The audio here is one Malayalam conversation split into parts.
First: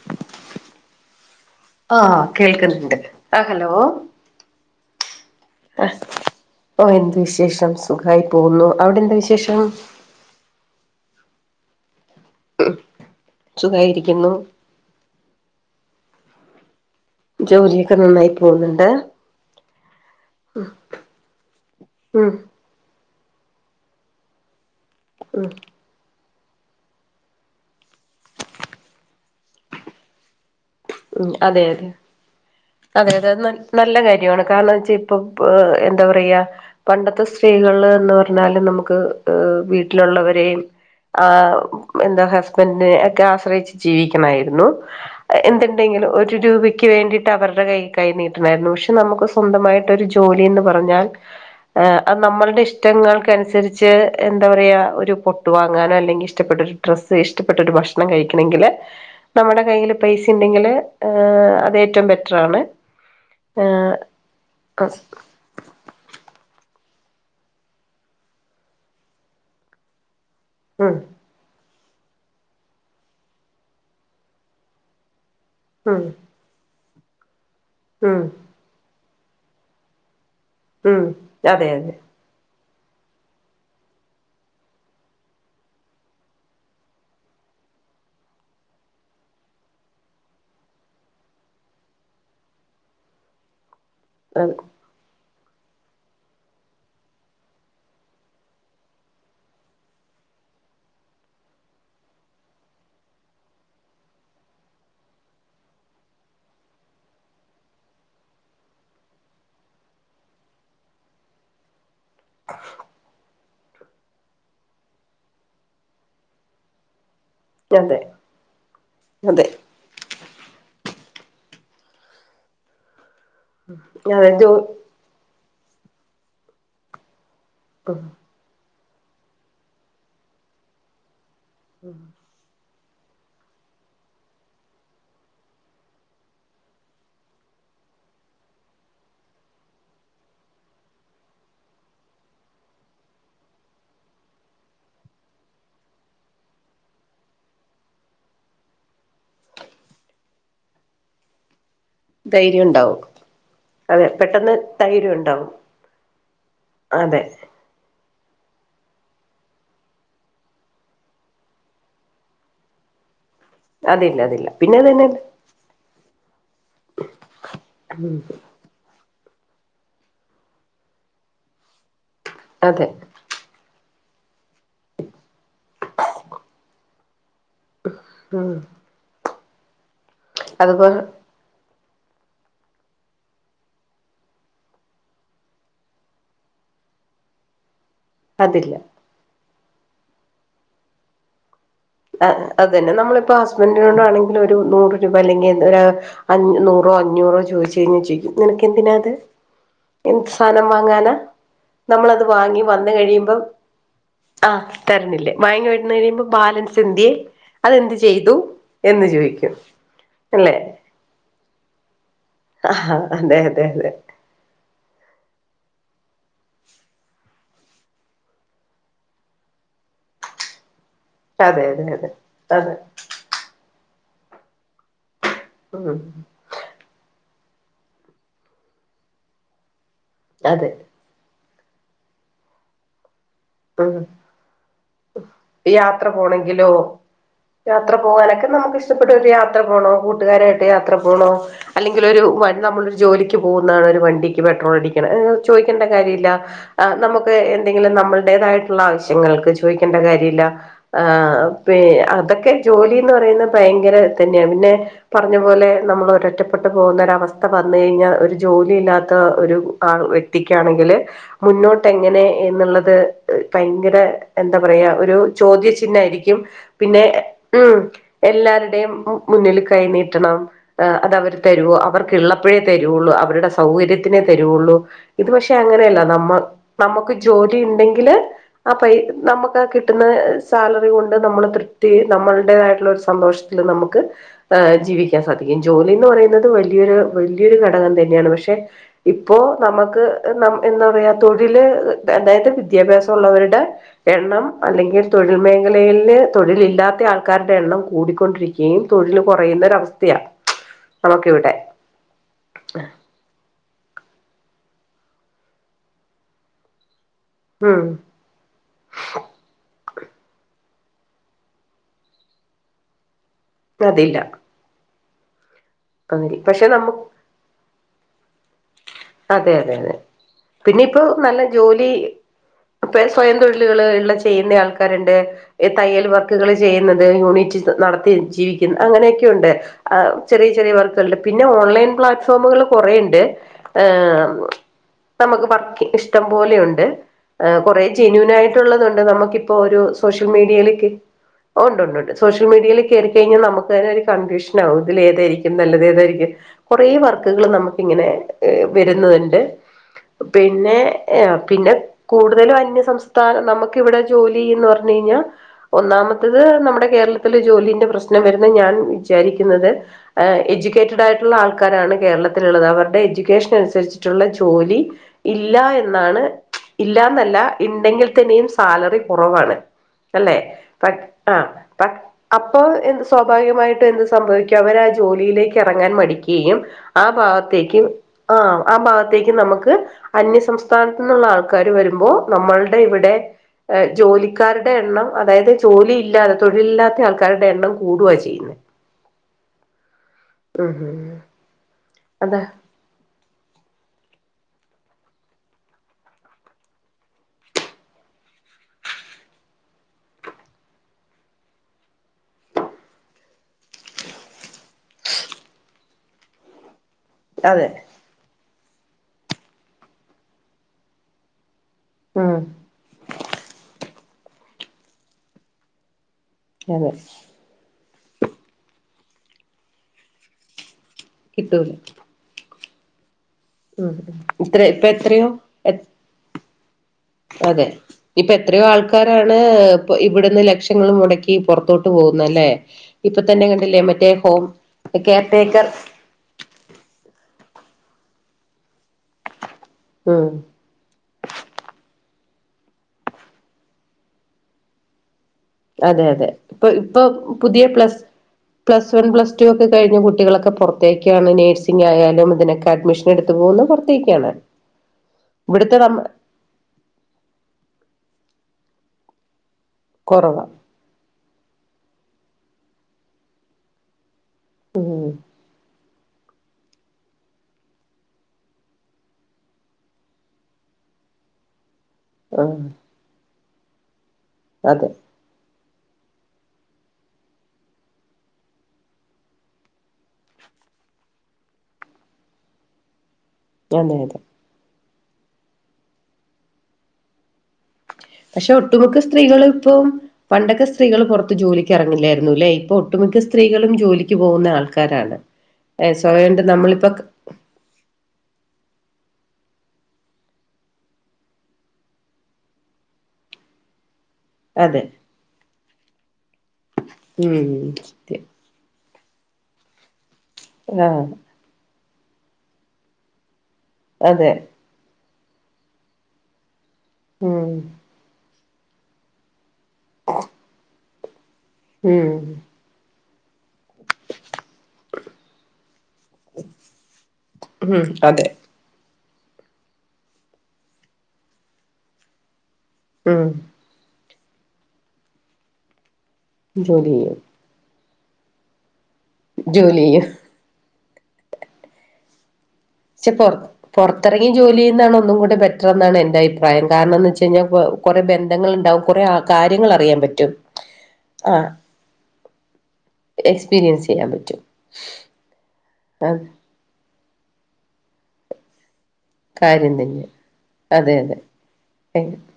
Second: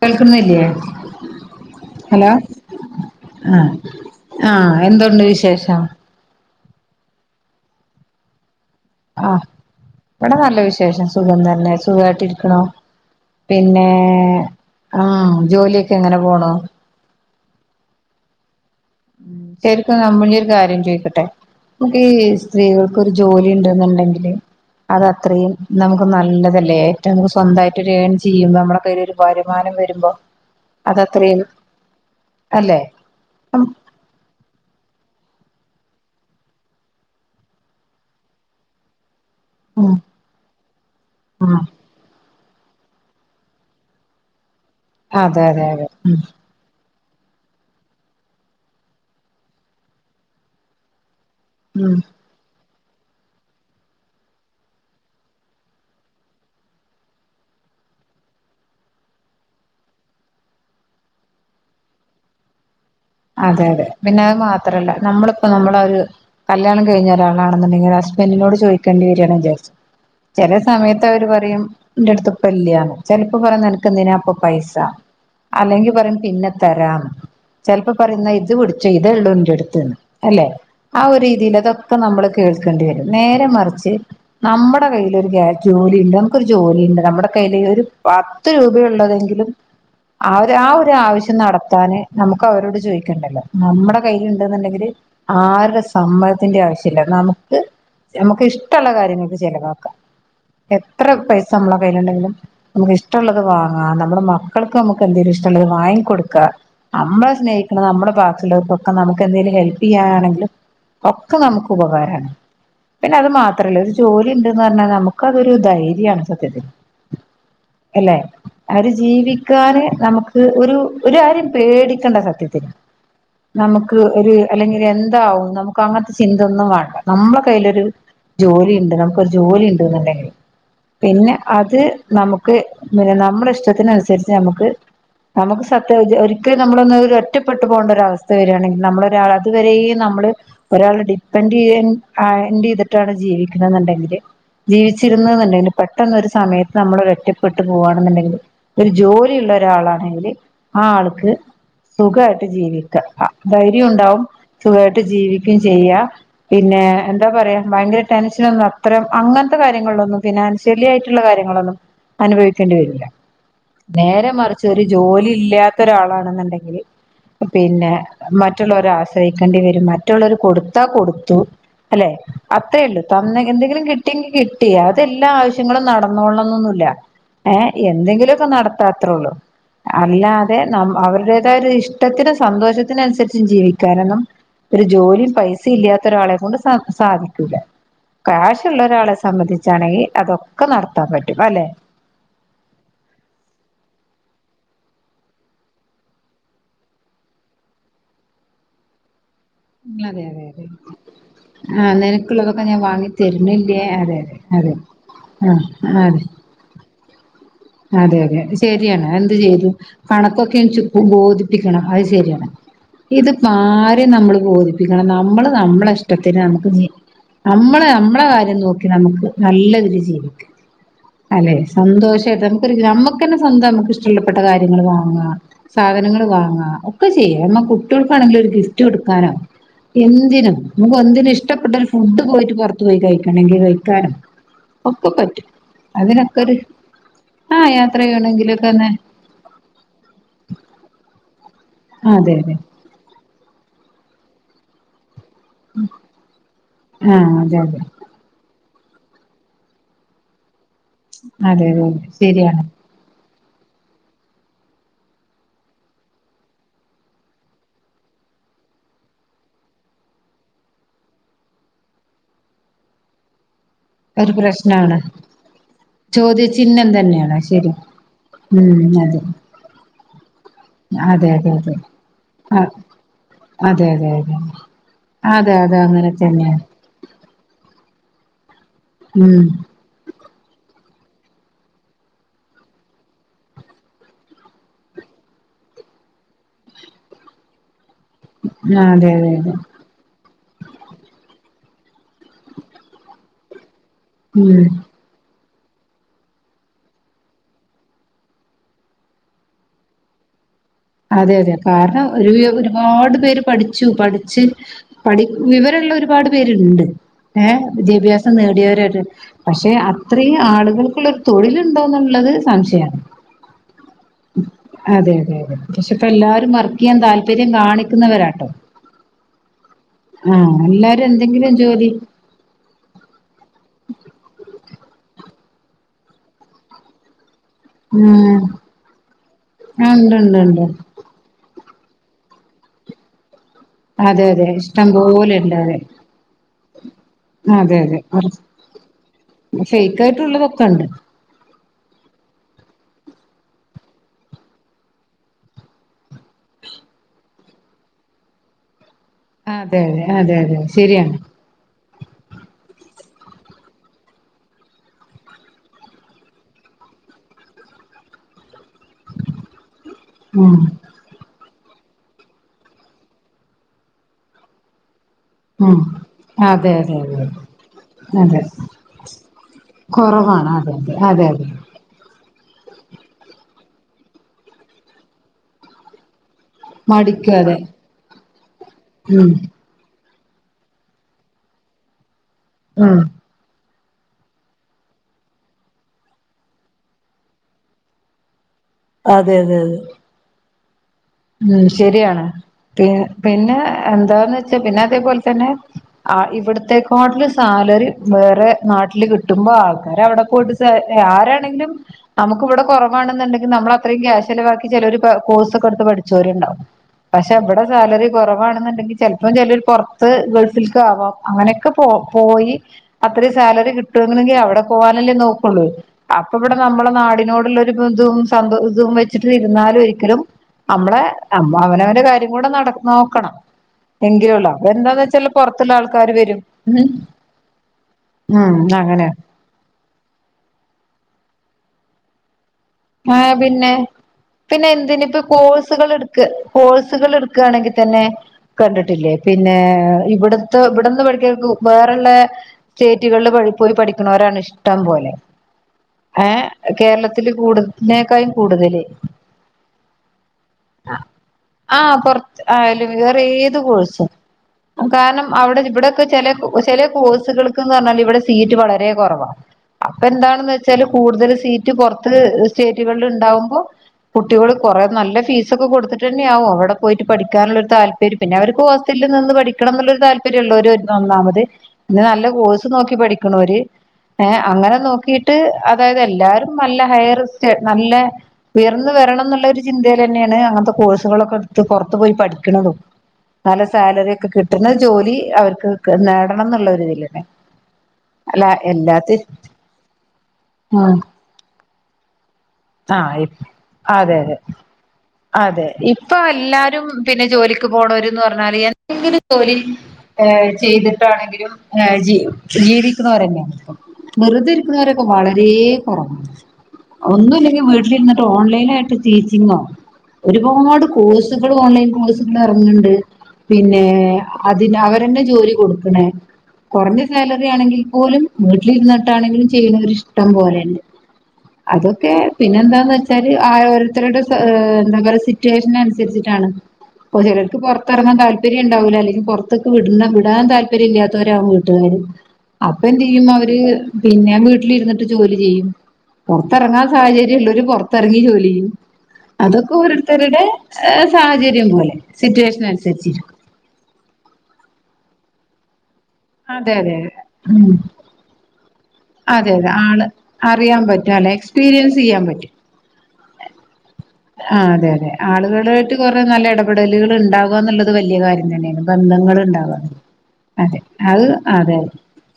കേക്കുന്നില്ലേ? ആഹ് കേൾക്കുന്നുണ്ട് ആ ഹലോ ആഹ് ആഹ് എന്തുണ്ട് വിശേഷം? ഓഹ് എന്ത് വിശേഷം സുഖായി പോവുന്നു. അവിടെന്ത ആഹ് വിശേഷം? ഇവിടെ നല്ല വിശേഷം സുഖം തന്നെ സുഖായിട്ടിരിക്ക്ണു. പിന്നെ സുഖായിരിക്കുന്നു ആഹ് ജോലിയൊക്കെങ്ങനെ പോണു? ജോലിയൊക്കെ നന്നായി പോവുന്നുണ്ട്. ശരിക്കും നമ്മള്യൊരു കാര്യം ചോയിക്കട്ടെ ൻക്കീ ഉം സ് സ്ത്രീകൾക്കൊരു ജോലി ഇണ്ടെന്നുണ്ടെങ്കില് ഉം അതത്ത്രീം നമുക്ക് നല്ലതല്ലേ ഏറ്റം നമുക്ക് സ്വന്തായിട്ട് ഒരു ഏൺ ചെയ്യുമ്പോ നമ്മുടെ കയ്യിലൊരു വരുമാനം വരുമ്പോ. ഉം അതത്രയും അതെ അല്ലേ അതെ അതേതൊ ഉം നല്ല കാര്യാണ് കാരണച്ചെ ഇപ്പൊ പ് എന്താ പറയാ പണ്ടത്തെ സ്ത്രീകള്ന്ന് പറഞ്ഞാല് നമുക്ക് അ ഉം വീട്ടിലുള്ളവരേയും ആഹ് ഉം എന്താ ഹസ്ബൻ്റിനെ ഒക്കെ ആശ്രയിച്ച് ജീവിക്കണായിരുന്നു. അതെ അതെ അതെ എന്തുണ്ടെങ്കിലു ഉം ഒരു രൂപ ക്ക് വേണ്ടിട്ട് അവരുടെ കൈ കൈ നീട്ടണായിരുന്നു പക്ഷെ നമുക്ക് സ്വന്തമായിട്ടൊരു ജോലിന്ന് പറഞ്ഞാ ഉം ആഹ് അത് നമ്മൾടെഷ് ടങ്ങൾക്കനുസരിച്ച് എന്താ പറയ ഒരു പൊട്ട് വാങ്ങാനോ അല്ലെങ്കിൽ ഇഷ്ടപ്പെട്ടൊരു ഡ്രസ് ഇഷ്ടപ്പെട്ട ഒരു ഭക്ഷണം കഴിക്കണെങ്കിൽ നമ്മുടെ കയ്യിൽ പൈസണ്ടെങ്കിൽ അത് ഏറ്റം ബെറ്ററാണ്. അതെ അതെ. ആഹ് പിന്നെ അഅ് മാത്രല്ല നമ്മള് പ്പൊ നമ്മളൊരു കല്യാണം കഴിഞ്ഞ ഒരാളാണുന്നുണ്ടെങ്കിൽ ഒരു ഹസ്ബൻ്റിനോട് ചോയിക്കേണ്ടി വരാണ് വിചാരിച്ച് ചെല ഉം സമയത്ത് അവര് പറയും ഇന്റെടുത്ത്പ്പ്ല്ല്യാന്ന്, ചെലപ്പോ പറയു നെനക്കെന്തിനാപ്പോ പൈസ, അല്ലെങ്കി ഉം പറയും പിന്നെ തരാന്ന് ചെലപ്പോ ഉം പറയും ന്നാ ഇത് പിടിച്ചോ ഇതൊള്ളൂ ഇൻ്റടുത്ത്ന്ന്. അല്ലെ? ആ ഉം ഒരു രീതിൽ അതെ അതെ അതൊക്കെ നമ്മള് കേൾക്കേണ്ടി വരും നേരെ മറിച്ച് നമ്മുടെ കൈയ്യിലൊരു കേ ജോലിണ്ട് നമുക്കൊരു ജോലിയുണ്ട് നമ്മുടെ കയ്യിൽ ഒരു പ ത്ത് രൂപ ഉള്ളതെങ്കിലും ആഒര് ആഒരു ആവശ്യം നടത്താന് നമുക്ക് അവരോട് ചോയിക്കണ്ടല്ലോ നമ്മുടെ അതെ കയ്യിലുണ്ടെന്നുണ്ടെങ്കില്. ആരുടെ സമ്മതത്തിന്റെ ആവശ്യല്ല നമുക്ക് നമുക്ക് ഇഷ്ടള്ള കാര്യങ്ങൾക്ക് ചെലവാക്കാം. എത്ര പൈസ നമ്മളെ കയ്യിലുണ്ടെങ്കിലും നമുക്ക് ഇഷ്ടള്ളത് വാങ്ങാ. നമ്മുടെ മക്കൾക്ക് നമുക്ക് എന്തെലും ഇഷ്ടള്ളത് വാങ്ങി കൊടുക്കാ അമ്മളെ സ്നേഹി നമ്മളെ ബാക്കുള്ളർക്കൊക്ക നമുക്കെന്തങ്കിലു ഹെൽപ് ചെയ്യാ ആണെങ്കിലും ഒക്കെ നമുക്ക് ഉപകാ പിന്നത് മാ ത്രല്ല ഒരു ജോലിണ്ട്ന്ന് പറഞ്ഞ നമുക്ക് അതൊരു ധൈര്യാണ് സത്യത്തില്. അതെ ഇല്ലെ അവര് അതെ ജീവിക്കാന് നമുക്ക് ഒരു ഒരാര്യം പേടിക്കേണ്ട സത്യ ത്തിൽ നമുക്ക് അതെ ഒരു ജോ അല്ലെങ്കിൽ എന്താവും നമുക്ക് അങ്ങൻത്തെ ചിന്തൊന്നും വേണ്ട. നമ്മളെ കയ്യിലൊരു ജോലിണ്ട് നമുക്കൊരു ജോലിണ്ട് ന്ന്ണ്ടെങ്കിൽ പിന്നെ അത് നമുക്ക് ക്ക് പിന്നെ നമ്മള ഇഷ്ടത്തിനനുസരിച്ച് നമുക്ക് നമുക്ക് സത്യ ഒരിക്കലും നമ്മള് ഒറ്റപ്പെട്ടു പോകേണ്ട ഒര അവസ്ഥ വരികയാണെങ്കിൽ നമ്മളൊരാൾ അതുവരെയും നമ്മള് ഒരാളെ ഡിപ്പെൻഡ് ചെയ്യ് ആ ചെയ്തിട്ടാണ് ജീവിക്കുന്നത് എന്നുണ്ടെങ്കില് ജീവിച്ചിരുന്നെന്നുണ്ടെങ്കില് പെട്ടെന്ന് ഒരു സമയത്ത് നമ്മള് ഒറ്റപ്പെട്ട് പോകുകവാണെന്നുണ്ടെങ്കില് ഒരു ജോലിയുള്ള ഒരാളാണെങ്കില് ആ ആൾക്ക് സുഖായിട്ട് ധൈര്യം ഉണ്ടാവും ജീവിക്ക ധൈര്യം അതെ ഉണ്ടാവും പെട്ടെന്ന് സുഖായിട്ട് ധൈര്യം ഉണ്ടാവും ജീവിക്കയും ചെയ്യാ. പിന്നെ അതെ എന്താ പറയാ ഭയങ്കര ടെൻഷൻ ഒന്നും അത്രയും അങ്ങനത്തെ കാര്യങ്ങളിലൊന്നും ഫിനാൻഷ്യലി ആയിട്ടുള്ള കാര്യങ്ങളൊന്നും അനുഭവിക്കേണ്ടി വരില്ല അതില്ല നേരെ അതില്ല മറിച്ച് പിന്നെ ഒരു അതന്നെ ജോലി ഇല്ലാത്ത ഒരാളാണെന്നുണ്ടെങ്കില് പിന്നെ ഉം മ മറ്റുള്ളവരെ ആശ്രയിക്കേണ്ടി വരും മറ്റുള്ളവർ കൊടുത്താ കൊടുത്തു അല്ലെ അതെ അത്രയുള്ളൂ തന്ന എന്തെങ്കിലും കിട്ടിയെങ്കി കിട്ടി അതെല്ലാ ആവശ്യങ്ങളും നടന്നോള്ളന്നൊന്നുമില്ല. ഏ എന്തെങ്കിലുമൊക്കെ ഉം നടത്താത്രേള്ളൂ അല്ലാതെ ന അതുപോ അവരുടെ എന്ത ഒരു ഇഷ്ടത്തിനും സന്തോഷത്തിനും അനുസരിച്ച് ജീവിക്കാനന്നും ഒരു ജോലിയും പൈസ ഇല്ലാത്ത ഒരാളെ കൊണ്ട് സ സാധിക്കൂല ക്യാഷ് അതില്ല ഉള്ള ഒരാളെ സംബന്ധിച്ചാണെങ്കിൽ അതൊക്കെ നടത്താൻ പറ്റും അല്ലെ ആ അതന്നെ നമ്മളിപ്പോ ഹസ്ബൻഡിനോട് ആണെങ്കിലും ഒരു നൂറ് രൂപ അല്ലെങ്കിൽ അ നൂറോ അഞ്ഞൂറോ ചോദച്ച് കഴിഞ്ഞൽ ചോയിക്കും നിനക്ക് എന്തിനാ അത് അതെ എന്ത് അതെ സാധനം അതെ വാങ്ങാന ആഹ് നമ്മളത് നിനക്കുള്ളതൊക്കെ വാങ്ങി ഞാൻ വന്ന് കഴിയുമ്പ തരുന്നില്ലേ അതെ ആ അതെ അതെ തരണില്ലേ വാങ്ങി വന്ന് ആഹ് കഴിയുമ്പോ ബാലൻസ് ന്തിയെ അതെ അതെ ശരിയാണ് എന്ത് ചെയ്തു അല്ലെ കണക്കൊക്കെ എ ബോധിപ്പിക്കണം അത് ശരിയാണ്. ആഹ് അതെ ഇതിപ്പ അതെ അതെ ആരെയും നമ്മള് ബോധിപ്പിക്കണം നമ്മള് നമ്മള ഇഷ്ടത്തിന് നമുക്ക് ജീവിക്കാം നമ്മളെ നമ്മളെ കാര്യം നോക്കി നമുക്ക് നല്ലരീതി ജീവിക്കാം അല്ലെ അതെ അതെ അതെ സന്തോഷായിട്ട് അതെ നമുക്കന്നെ സ്വന്തം നമുക്ക് ഇഷ്ട്ടപ്പെട്ട കാര്യങ്ങൾ വാങ്ങാം ഉം സാധനങ്ങൾ വാങ്ങാം ക്കെ ചെയ്യ നമ്മ കുട്ടികൾക്കാണെങ്കിലും ഒരു ഗിഫ്റ്റ് കൊടുക്കാനോ എന്തിനും അതെ നമുക്ക് എന്തിനും ഇഷ്ട ഇഷ്ട പെട്ട ഒരു ഫുഡ് പോയിട്ട് പുറ പോയി കഴിക്കണമെങ്കിൽ ഉം കഴിക്കാനും ഒക്കെ പറ്റും യാത്ര അതിനൊക്കെരു പോണെങ്കിലോ ആ യാത്ര പോകാനൊക്കെ ചെയ്യണെങ്കിലൊക്കെ നമുക്ക് തന്നെ ഇഷ്ടപ്പെട്ട യാത്ര പോണോ കൂട്ടുകാരായിട്ട് യാത്ര പോണോ അല്ലെങ്കിൽ ഒരു അതെ അതെ നമ്മള് ജോലിക്ക് പോകുന്നതാണ് ഒരു വണ്ടിക്ക് പെട്രോൾ അടിക്കും ചോദിക്കേണ്ട കാര്യല്ല ആ നമുക്ക് അതെ അതെ അതെ എന്തെങ്കിലും നമ്മൾ നമ്മടേതായിട്ടുള്ള ആവശ്യങ്ങൾക്ക് ചോദിക്കേണ്ട കാര്യം ഇല്ല ആ അതെ അതെ അതൊക്കെ ശരിയാണ് ജോലിന്ന് പറയുന്ന ഭയങ്കര തന്നെയാണ് പിന്നെ പറഞ്ഞ പോലെ നമ്മള് ഒര ഒറ്റപ്പെട്ട് പോകുന്ന ഒരവസ്ഥ വന്ന് കഴിഞ്ഞാൽ ഒരു ജോലിയില്ലാത്ത ഒരു ആൾ വ്യക്തി ത്തിക്കാണെങ്കില് മുന്നോട്ട് എങ്ങനെ എന്നുള്ളത്- ഭയങ്കര ഒരു എന്താ പറയാ പ്രശ്നമാണ് ഒരു ചോദ്യ ചിഹ്നായിരിക്കും ചോദ്യചിഹ്നം പിന്നെ തന്നെയാണ് ശരി ഉം- എല്ലാരുടെയും ഉം അതെ മുന്നിൽ കൈനീട്ടണം അത് അതെ അവര് അതെ അതെ തരുമോ അവർക്ക് ഇള്ളപ്പോഴേ തരുള്ളൂ അവരുടെ സ- അതെ അതെ അതെ സൗകര്യത്തിനെ തരുള്ളൂ ഇത് അതെ പക്ഷെ അതെ അതെ അങ്ങനെയല്ല അങ്ങനെ നമ്മള് - തന്നെയാണ് നമുക്ക് ജോലി ഇണ്ടെങ്കില് ആ പൈ ഉം നമുക്ക് അത് കി- കിട്ടുന്ന സാലറി കൊണ്ട് നമ്മള് തൃപ്തി നമ്മളടേതായിട്ടുള്ള ഒരു സന്തോഷത്തില് നമുക്ക്- ആ ജീവിക്കാൻ സാധിക്കും ജോലിന്ന് പറയുന്നത് വലിയൊരു വലിയൊരു ഘടകം തന്നെ യാണ് പക്ഷെ ആഹ് അതെ അതെ ഇപ്പോ അതെ നമുക്ക് എന്താ പറയാ തൊഴില് അതായത്- വിദ്യാഭ്യാസം ഉള്ളവരുടെ എണ്ണം ഉം അല്ലെങ്കിൽ- തൊഴിൽ മേഖലയിൽ തൊഴിലില്ലാത്ത ആൾക്കാരുടെ എണ്ണം കൂടിക്കൊണ്ടിരിക്കുകയും തൊഴിൽ കൊറയുന്നൊരവസ്ഥയ [inaudible] അതെ അതെ കാരണം ഒരു ഒരുപാട് പേര് പഠിച്ചു പഠി- ച്ച് പഠി വിവരമുള്ള ഒരുപാട് പേരുണ്ട് ഏഹ് ഉം വിദ്യാഭ്യാസ- നേടിയവരായി- പക്ഷെ അത്രയും ആളുകൾക്കുള്ളൊരു തൊഴിലുണ്ടോന്നുള്ളത് സംശയമാണ്. അതില്ല അതെ അതെ അതെ പക്ഷെ ഇപ്പ അ എല്ലാരും പക്ഷെ വർക്ക് ചെയ്യാൻ നമുക്ക് താല്പര്യം കാണിക്കുന്നവരാട്ടോ. അതെ അതെ അതെ ആഹ് പിന്നെ ഇപ്പോ എല്ലാരും നല്ല എന്തെങ്കിലും ജോലി- ഇപ്പ സ്വയം തൊഴിലുകള് ഉള്ള ചെയ്യുന്ന ആൾക്കാരുണ്ട്. തയ്യൽ വർക്കുകൾ ചെയ്യുന്നത് യൂണിറ്റ്- നടത്തി ഉം ജീവിക്കുന്ന അങ്ങനെയൊക്കെ ഒണ്ട് ആഹ് ഉണ്ട് ഉണ്ട് ചെറിയ ഉണ്ട് ചെറിയ വർക്ക്- ഒണ്ട് പിന്നെ ഓൺലൈൻ പ്ലാറ്റ്ഫോമുകൾ കൊറെയൊണ്ട്. അതെ ആഹ അതെ ഇഷ്ടം ഇപ്പൊ പോലെ നമുക്ക് ഉണ്ട് അതെ വർക്ക് ഇഷ്ടം പോലെയുണ്ട് ആ അതെ കൊറെ അതെ ജെനുവിൻ ആയിട്ടുള്ളത് ഇണ്ട് നമുക്കിപ്പോ ഒരു ഫേക്ക് സോഷ്യൽ ആയിട്ടുള്ളതൊക്കെ ഉണ്ട് മീഡിയയിലേക്ക്- ഓഹ് ഒണ്ട് ഒണ്ട് സോഷ്യൽ മീഡിയയിൽ കേറികഴിഞ്ഞാൽ നമുക്ക് തന്നെ ഒരു കൺഫ്യൂഷനാകും ഇതിൽ ഏതായിരിക്കും നല്ലത് ഏതായിരിക്കും- കുറെ വർക്കുകൾ നമുക്കിങ്ങനെ വരുന്നതുണ്ട് അതെ അതെ അതെ അതെ പിന്നെ- ശരിയാണ് പിന്നെ കൂടുതലും അന്യസംസ്ഥാനം നമുക്ക് ഇവിടെ ജോലി ചെയ്യുന്നെന്ന് പറഞ്ഞു കഴിഞ്ഞാൽ- ഒന്നാമത്തത് നമ്മുടെ കേരളത്തിൽ ജോലിന്റെ പ്രശ്നം വരുന്ന് ഞാൻ- വിചാരിക്കുന്നത് ഉം എഡ്യൂക്കേറ്റഡ് ആയിട്ടുള്ള ആൾക്കാരാണ് കേരളത്തിലുള്ളത് അവരുടെ- എഡ്യൂക്കേഷൻ അനുസരിച്ചിട്ടുള്ള ജോലി- ഇല്ല ഉം എന്നാണ് അതെ അതെ അതെ ഇല്ലാന്നല്ല ഇണ്ടെങ്കിൽ അതെ തന്നെയും സാലറി കുറവാണ് അല്ലെ കുറവാണ് അതെ അതെ ബട്ട്‌ അതെ അതെ ആഹ അപ്പൊ എന്ത്‌ സ്വാഭാവികമായിട്ടും എന്ത് സംഭവിക്കും അവരാ ആ ജോലിയിലേക്ക് ഇറങ്ങാൻ മടിക്കുകയും- ആ മടിക്കും അതെ ഭാഗത്തേക്ക് ആഹ ആ ഉം ഭാഗത്തേക്ക് നമുക്ക്- അന്യ സംസ്ഥാനത്ത് നിന്നുള്ള ആൾക്കാര് വരുമ്പോ നമ്മളുടെ ഉം ഇവിടെ- ജോലിക്കാരുടെ എണ്ണം അതായത് ജോലിയില്ലാതെ തൊഴിലില്ലാത്ത ആൾക്കാരുടെ എണ്ണം കൂടുവാ ചെയ്യുന്നത്. [inaudible] ആഹ് അതെ അതെ അതെ ഉം ഉം ഉം ശരിയാണ് അതെ പി പിന്നെ എന്താന്ന് വെച്ചാ പിന്നെ അതേപോലെ തന്നെ- ആ ഇവിടുത്തേക്കാട്ടില് സാലറി വേറെ നാട്ടില് കിട്ടുമ്പോ ആൾക്കാര് അവിടെ പോയിട്ട- ആരാണെങ്കിലും- നമുക്ക് ഇവിടെ കൊറവാണുണ്ടെങ്കിൽ നമ്മള് അത്രയും ക്യാഷ് ചെലവാക്കി ചെലരു കോഴ്സൊക്കെ എടുത്ത് പഠിച്ചു- ച്ചോര് യുണ്ടാവും പക്ഷെ ഇവടെ അതെ സാലറി- കൊറവാണെന്നുണ്ടെങ്കിൽ ചെലപ്പോ ചെലര് പൊറത്ത് ഗൾഫിൽക്ക് ആവാം അങ്ങനെയൊക്കെ പോ ഉം പോയി- അത്രയും സാലറി കിട്ടുംങ്ങനെങ്കിൽ അവിടെ പോവാനല്ലേ നോക്കുള്ളൂ അപ്പ ഇവിടെ നമ്മളെ അതെ നാടിനോടുള്ള ഒരു- [unintelligible] തും വെച്ചിട്ട് ഇരുന്നാലു ഒരിക്കലും നമ്മളെ നമ്മ കിട്ടൂല അവനവന്റെ കാര്യം കൂടെ നോക്കണം. ഉം എങ്കിലും ഉള്ള ഇത്ര അവ ഇപ്പ എന്താന്ന് എത്രയോ വെച്ചാ പുറത്തുള്ള എ ആൾക്കാാര് വരും. അതെ, ഇപ്പ ഉം എത്രയോ അങ്ങനെ ആൾക്കാരാണ് ഇവിടുന്ന് ലക്ഷങ്ങളും മുടക്കി പുറത്തോട്ട് പോകുന്നല്ലേ? ആ ഇപ്പൊ തന്നെ പിന്നെ കണ്ടില്ലേ മറ്റേ ഹോം പിന്നെ എന്തിന്പ്പ കെയർ ടേക്കർ കോഴ്സുകൾ എടു കോഴ്സുകൾ എടുക്കയാണെങ്കിൽ തന്നെ കണ്ടിട്ടില്ലേ പിന്നെ ഉം ഇവിടത്തെ ഇവിടുന്ന് പഠിക്കക്കും. വേറള്ള സ്റ്റേറ്റുകളിൽ ഴി പോയി പഠിക്കണവരാണ് ഇഷ്ടം പോലെ. അതെ അതെ ഇപ്പൊ ഏഹ് ഇപ്പൊ കേരളത്തിൽ പുതിയ പ്ലസ് കൂടുന്നേക്കായും കൂടുതല് പ്ലസ് വൺ പ്ലസ് ടു ഒക്കെ കഴിഞ്ഞഞ് കുട്ടികളൊക്കെ പുറത്തേക്കാണ് നേഴ്സിംഗ ആഹ് ആയാലും പുറത്ത് അതിനൊക്കെ ആയാലും അഡ്മിഷൻ വേറെ എടുത്തു ഏത് പോകുന്ന കോഴ്സും പുറത്തേക്കാണ്. കാരണം അവിടെ ഇവിടുത്തെ നമ്മ ഇവിടൊക്കെ ചെല ചില കോഴ്സുകൾക്ക്ന്ന് പറഞ്ഞാൽ ഇവിടെ സീറ്റ് വളരെ കുറവാ. അപ്പൊ കുറവാ എന്താണെന്ന് വെച്ച ച്ചാൽ കൂടുതൽ സീറ്റ് പറത്ത് സ്റ്റേറ്റുകളിൽ ഉണ്ടാവുമ്പോ, കുട്ടികൾ കൊറേ ഉം നല്ല ഫീസൊക്കെ കൊടുത്തി ട്ടന്നെയവും അവിടെ പോയിട്ട് പഠിക്കാനുള്ള ഒരു താല്പര്യം. പിന്നെ അവക്ക് ഹോസ്റ്റലിൽ നിന്ന് പഠിക്കണം എന്നുള്ളരു തല് ര്ള്ളോര് ഒന്നാമത്. പിന്നെ നല്ല ആ കോഴ്സ് നോക്കി പഠിക്കണോര്, ഏഹ് അങ്ങനെ അതെ നോക്കി ട്ട് അതായത് എല്ലാരും നല്ല ഹയർ സ്റ്റ നല്ലേ ഉയർന്ന് വരണം എന്നുള്ളൊരു ചിന്തയിൽ തന്നെയാണ് അങ്ങനത്തെ കോഴ്സുകളൊക്കെടുത്ത് പുറത്ത് പോയി പഠിക്കണതും. നല്ല അതെ സാലറി അതെ ഒക്കെ കിട്ട്ണ ജോലി അവർക്ക് നേടണം ന്നുള്ള ഒരിതിലന്നെ. പക്ഷെ ഒട്ടുമിക്ക സ്ത്രീകളും ഇപ്പം പണ്ടൊക്കെ ഉം സ്ത്രീകൾ പുറത്ത് ജോലിക്ക് ഇറങ്ങില്ലായിരുന്നു ല്ലെ? പ്പൊ ഒട്ടുമിക്ക ആഹ് സ്ത്രീകളും അതെ ജോലിക്ക് പോകുന്ന ആൾക്കാരാണ് അതെ ഏഹ് ഇപ്പൊ സ്വയണ്ട് എല്ലാരും നമ്മളിപ്പോ ക പിന്നെ ജോലിക്ക് പോണോര്ന്ന് പർഞ്ഞാല് എന്തെങ്കിലും [unintelligible] ഏഹ് ചെയ്തിട്ടാണെങ്കിലും ഏഹ് ജി ജീവിക്കുണോരന്നെ പ്പൊ വെറുതെ അതെ ഇരിക്കുണോരൊക്കെ വളരെ കുറവാ ഉം ഒന്നുല്യ വീട്ടിലിരുന്നിട്ട് സത്യം ഓൺലൈനായിട്ട് ടീച്ചിങൊ ഒരുപാട് ആഹ് കോഴ്സ് സുകൾ ഓൺലൈൻ കോഴ്സ്ന് റങ്ങ്ണ്ട് പിന്നെ അതെ അ തിന് അവരന്നെ ജോലി കൊടുക്കണേ കുറഞ്ഞ സാലറി ഉം ആണെങ്കിൽ പോലും വീട്ടിലിരുന്നിട്ടാണെങ്കിലും ജോലി ചെയ്യന്നോര് ഇഷ്ടം പോലേണ് ഉം അതൊക്കെ പിന്നെ എന്താന്ന് വെച്ച ൽ ആയോരുത്തരുടെ ഏഹ് എന്താ പറയാ സിറ്റുവേഷനനുസരിച്ചിട്ടാണ്. പ്പൊ ചെലോർക്ക് ഉം പുറത്തിറങ്ങാൻ അതെ താല് പര്യംണ്ടാവൂല്ല അല്ലെങ്കിൽ പുറത്തൊക്ക് വിടുന്ന വിടാൻ താല്പര്യം ഇല്ലാത്തവരാവും വീട്ടുകാര്. അപ്പൊ എന്ത് ഉം ചെയ്യും അവര് പിന്നെ വീട്ടിലിരുന്നിട്ട് ജോലി ചെയ്യും. പുറത്തിറങ്ങാൻ ജോലി ചെയ്യും സാഹചര്യ ള്ളോര് പുറത്തിറങ്ങി ജോലി ചെയ്യും. അതൊക്കെ ജോലി ചെയ്യും ഓരോരുത്തരുടെ സാഹചര്യം പോലെ, സിറ്റുവേഷൻ അനുസ ക്ഷെ പൊർ പൊർത്തിറങ്ങി ജോലി ചെയ്യുന്നതാണ് ഒന്നും കൂടെ ബെറ്റർ എന്നാണ് എന്റെ അയിപ്രാ യം. അതെ കാരണം അതെ എന്ന് അതെ വെച്ച് കഴിഞ്ഞാ പ്പൊ ഉം കൊറെ ബന്ധങ്ങൾ ഉണ്ടാവും. കുറെ അതെ അതെ കാര്യങ്ങൾ അറിയാൻ ആള് പറ്റും അറിയാൻ പറ്റും, അല്ലെ? എക്സ്പീരിയൻസ് ചെയ്യാൻ പറ്റും. എസ്. എസ്പീരിയൻസ്സിയ്യാം. ആഹ് അതെ അതെ, ആളുകളുയിട്ട് ആ കൊറെ നല്ല ഇടപെടലുകൾ ഉണ്ടാവാ ന്നുള്ളത് വലിയ കാര്യം തന്നെണ്. ബന്ധങ്ങൾ കാര്യം ണ്ടാവാ. തന്നെ അതെ [unintelligible] അതെ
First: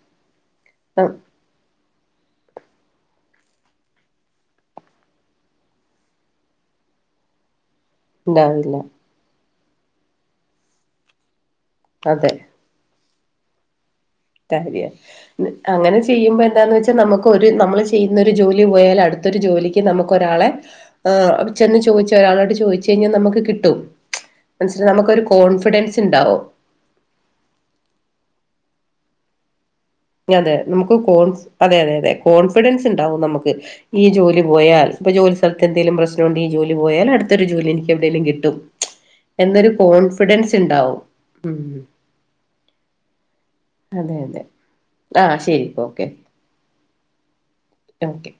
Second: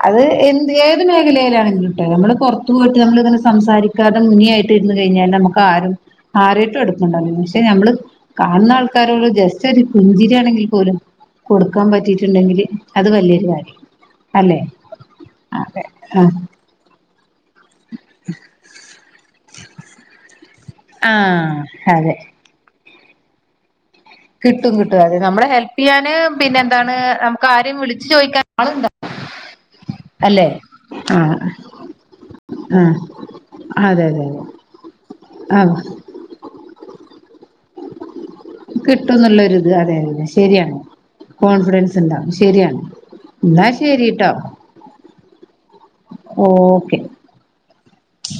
അത് എന്ത് ഏത് മേഖലയിലാണെങ്കിലും നമ്മള് പുറത്ത് പോയിട്ട് നമ്മളിങ്ങനെ സംസാരിക്കാതെ മുനിയായിട്ട് ഇരുന്നു കഴിഞ്ഞാൽ നമുക്ക് ആരും ആരേട്ടും അടുക്കണ്ട പക്ഷെ നമ്മള് കാണുന്ന ഉണ്ടാവില്ല ആൾക്കാരോട് [unintelligible] പുഞ്ചിരി ആണെങ്കിൽ പോലും കൊടുക്കാൻ അതെ പറ്റീട്ടുണ്ടെങ്കില് അത് വലിയൊരു കാര്യാ കാര്യ അങ്ങനെ ചെയ്യുമ്പോ എന്താന്ന് വെച്ച പക്ഷെ നമുക്ക് ഒരു നമ്മൾ ചെയ്യുന്നൊരു ജോലി പോയാൽ അടുത്തൊരു ജോലിക്ക് നമുക്കൊരാളെ ആഹ് ചെന്ന് ചൊയിച്ച് ഒരാളോട് ചൊയിച്ചു കഴിഞ്ഞാൽ നമുക്ക് കിട്ടും കിട്ടും മനസ്സില കിട്ടും അതെ നമുക്കൊരു നമ്മളെ ഹെൽപ് കോൺഫിഡൻസ് ചെയ്യാന് ഉണ്ടാവും പിന്നെ എന്താണ് നമുക്ക് ആരേം വിളിച്ചു ചോയിക്കാൻ ആളുണ്ട അതെ നമുക്ക് കോൺ അതെ അതെ അതെ കോൺഫിഡൻസ് ആഹ് ഉണ്ടാവും നമുക്ക് ഈ അതെ അതെ അതെ ജോലി പോയാൽ ഇപ്പൊ ജോലി സ്ഥലത്ത് ആഹ് എന്തേലും പ്രശ്നണ്ടെൽ ജോലി പോയാൽ അടുത്തരു ജോലി എനിക്ക് എവിടേലും കിട്ടും കിട്ടുന്നുള്ളരു ഇത് എന്നൊരു അതെഅതെ കോൺഫിഡൻസ് ശരിയാണ് ഉണ്ടാവും ഉം കോൺഫിഡൻസ് ഉണ്ടാവും ശരിയാണ് എന്നാ അതെ ശരിട്ടോ അതെ ആഹ് ശരി ഓക്കെ ഓക്കെ [unintelligible]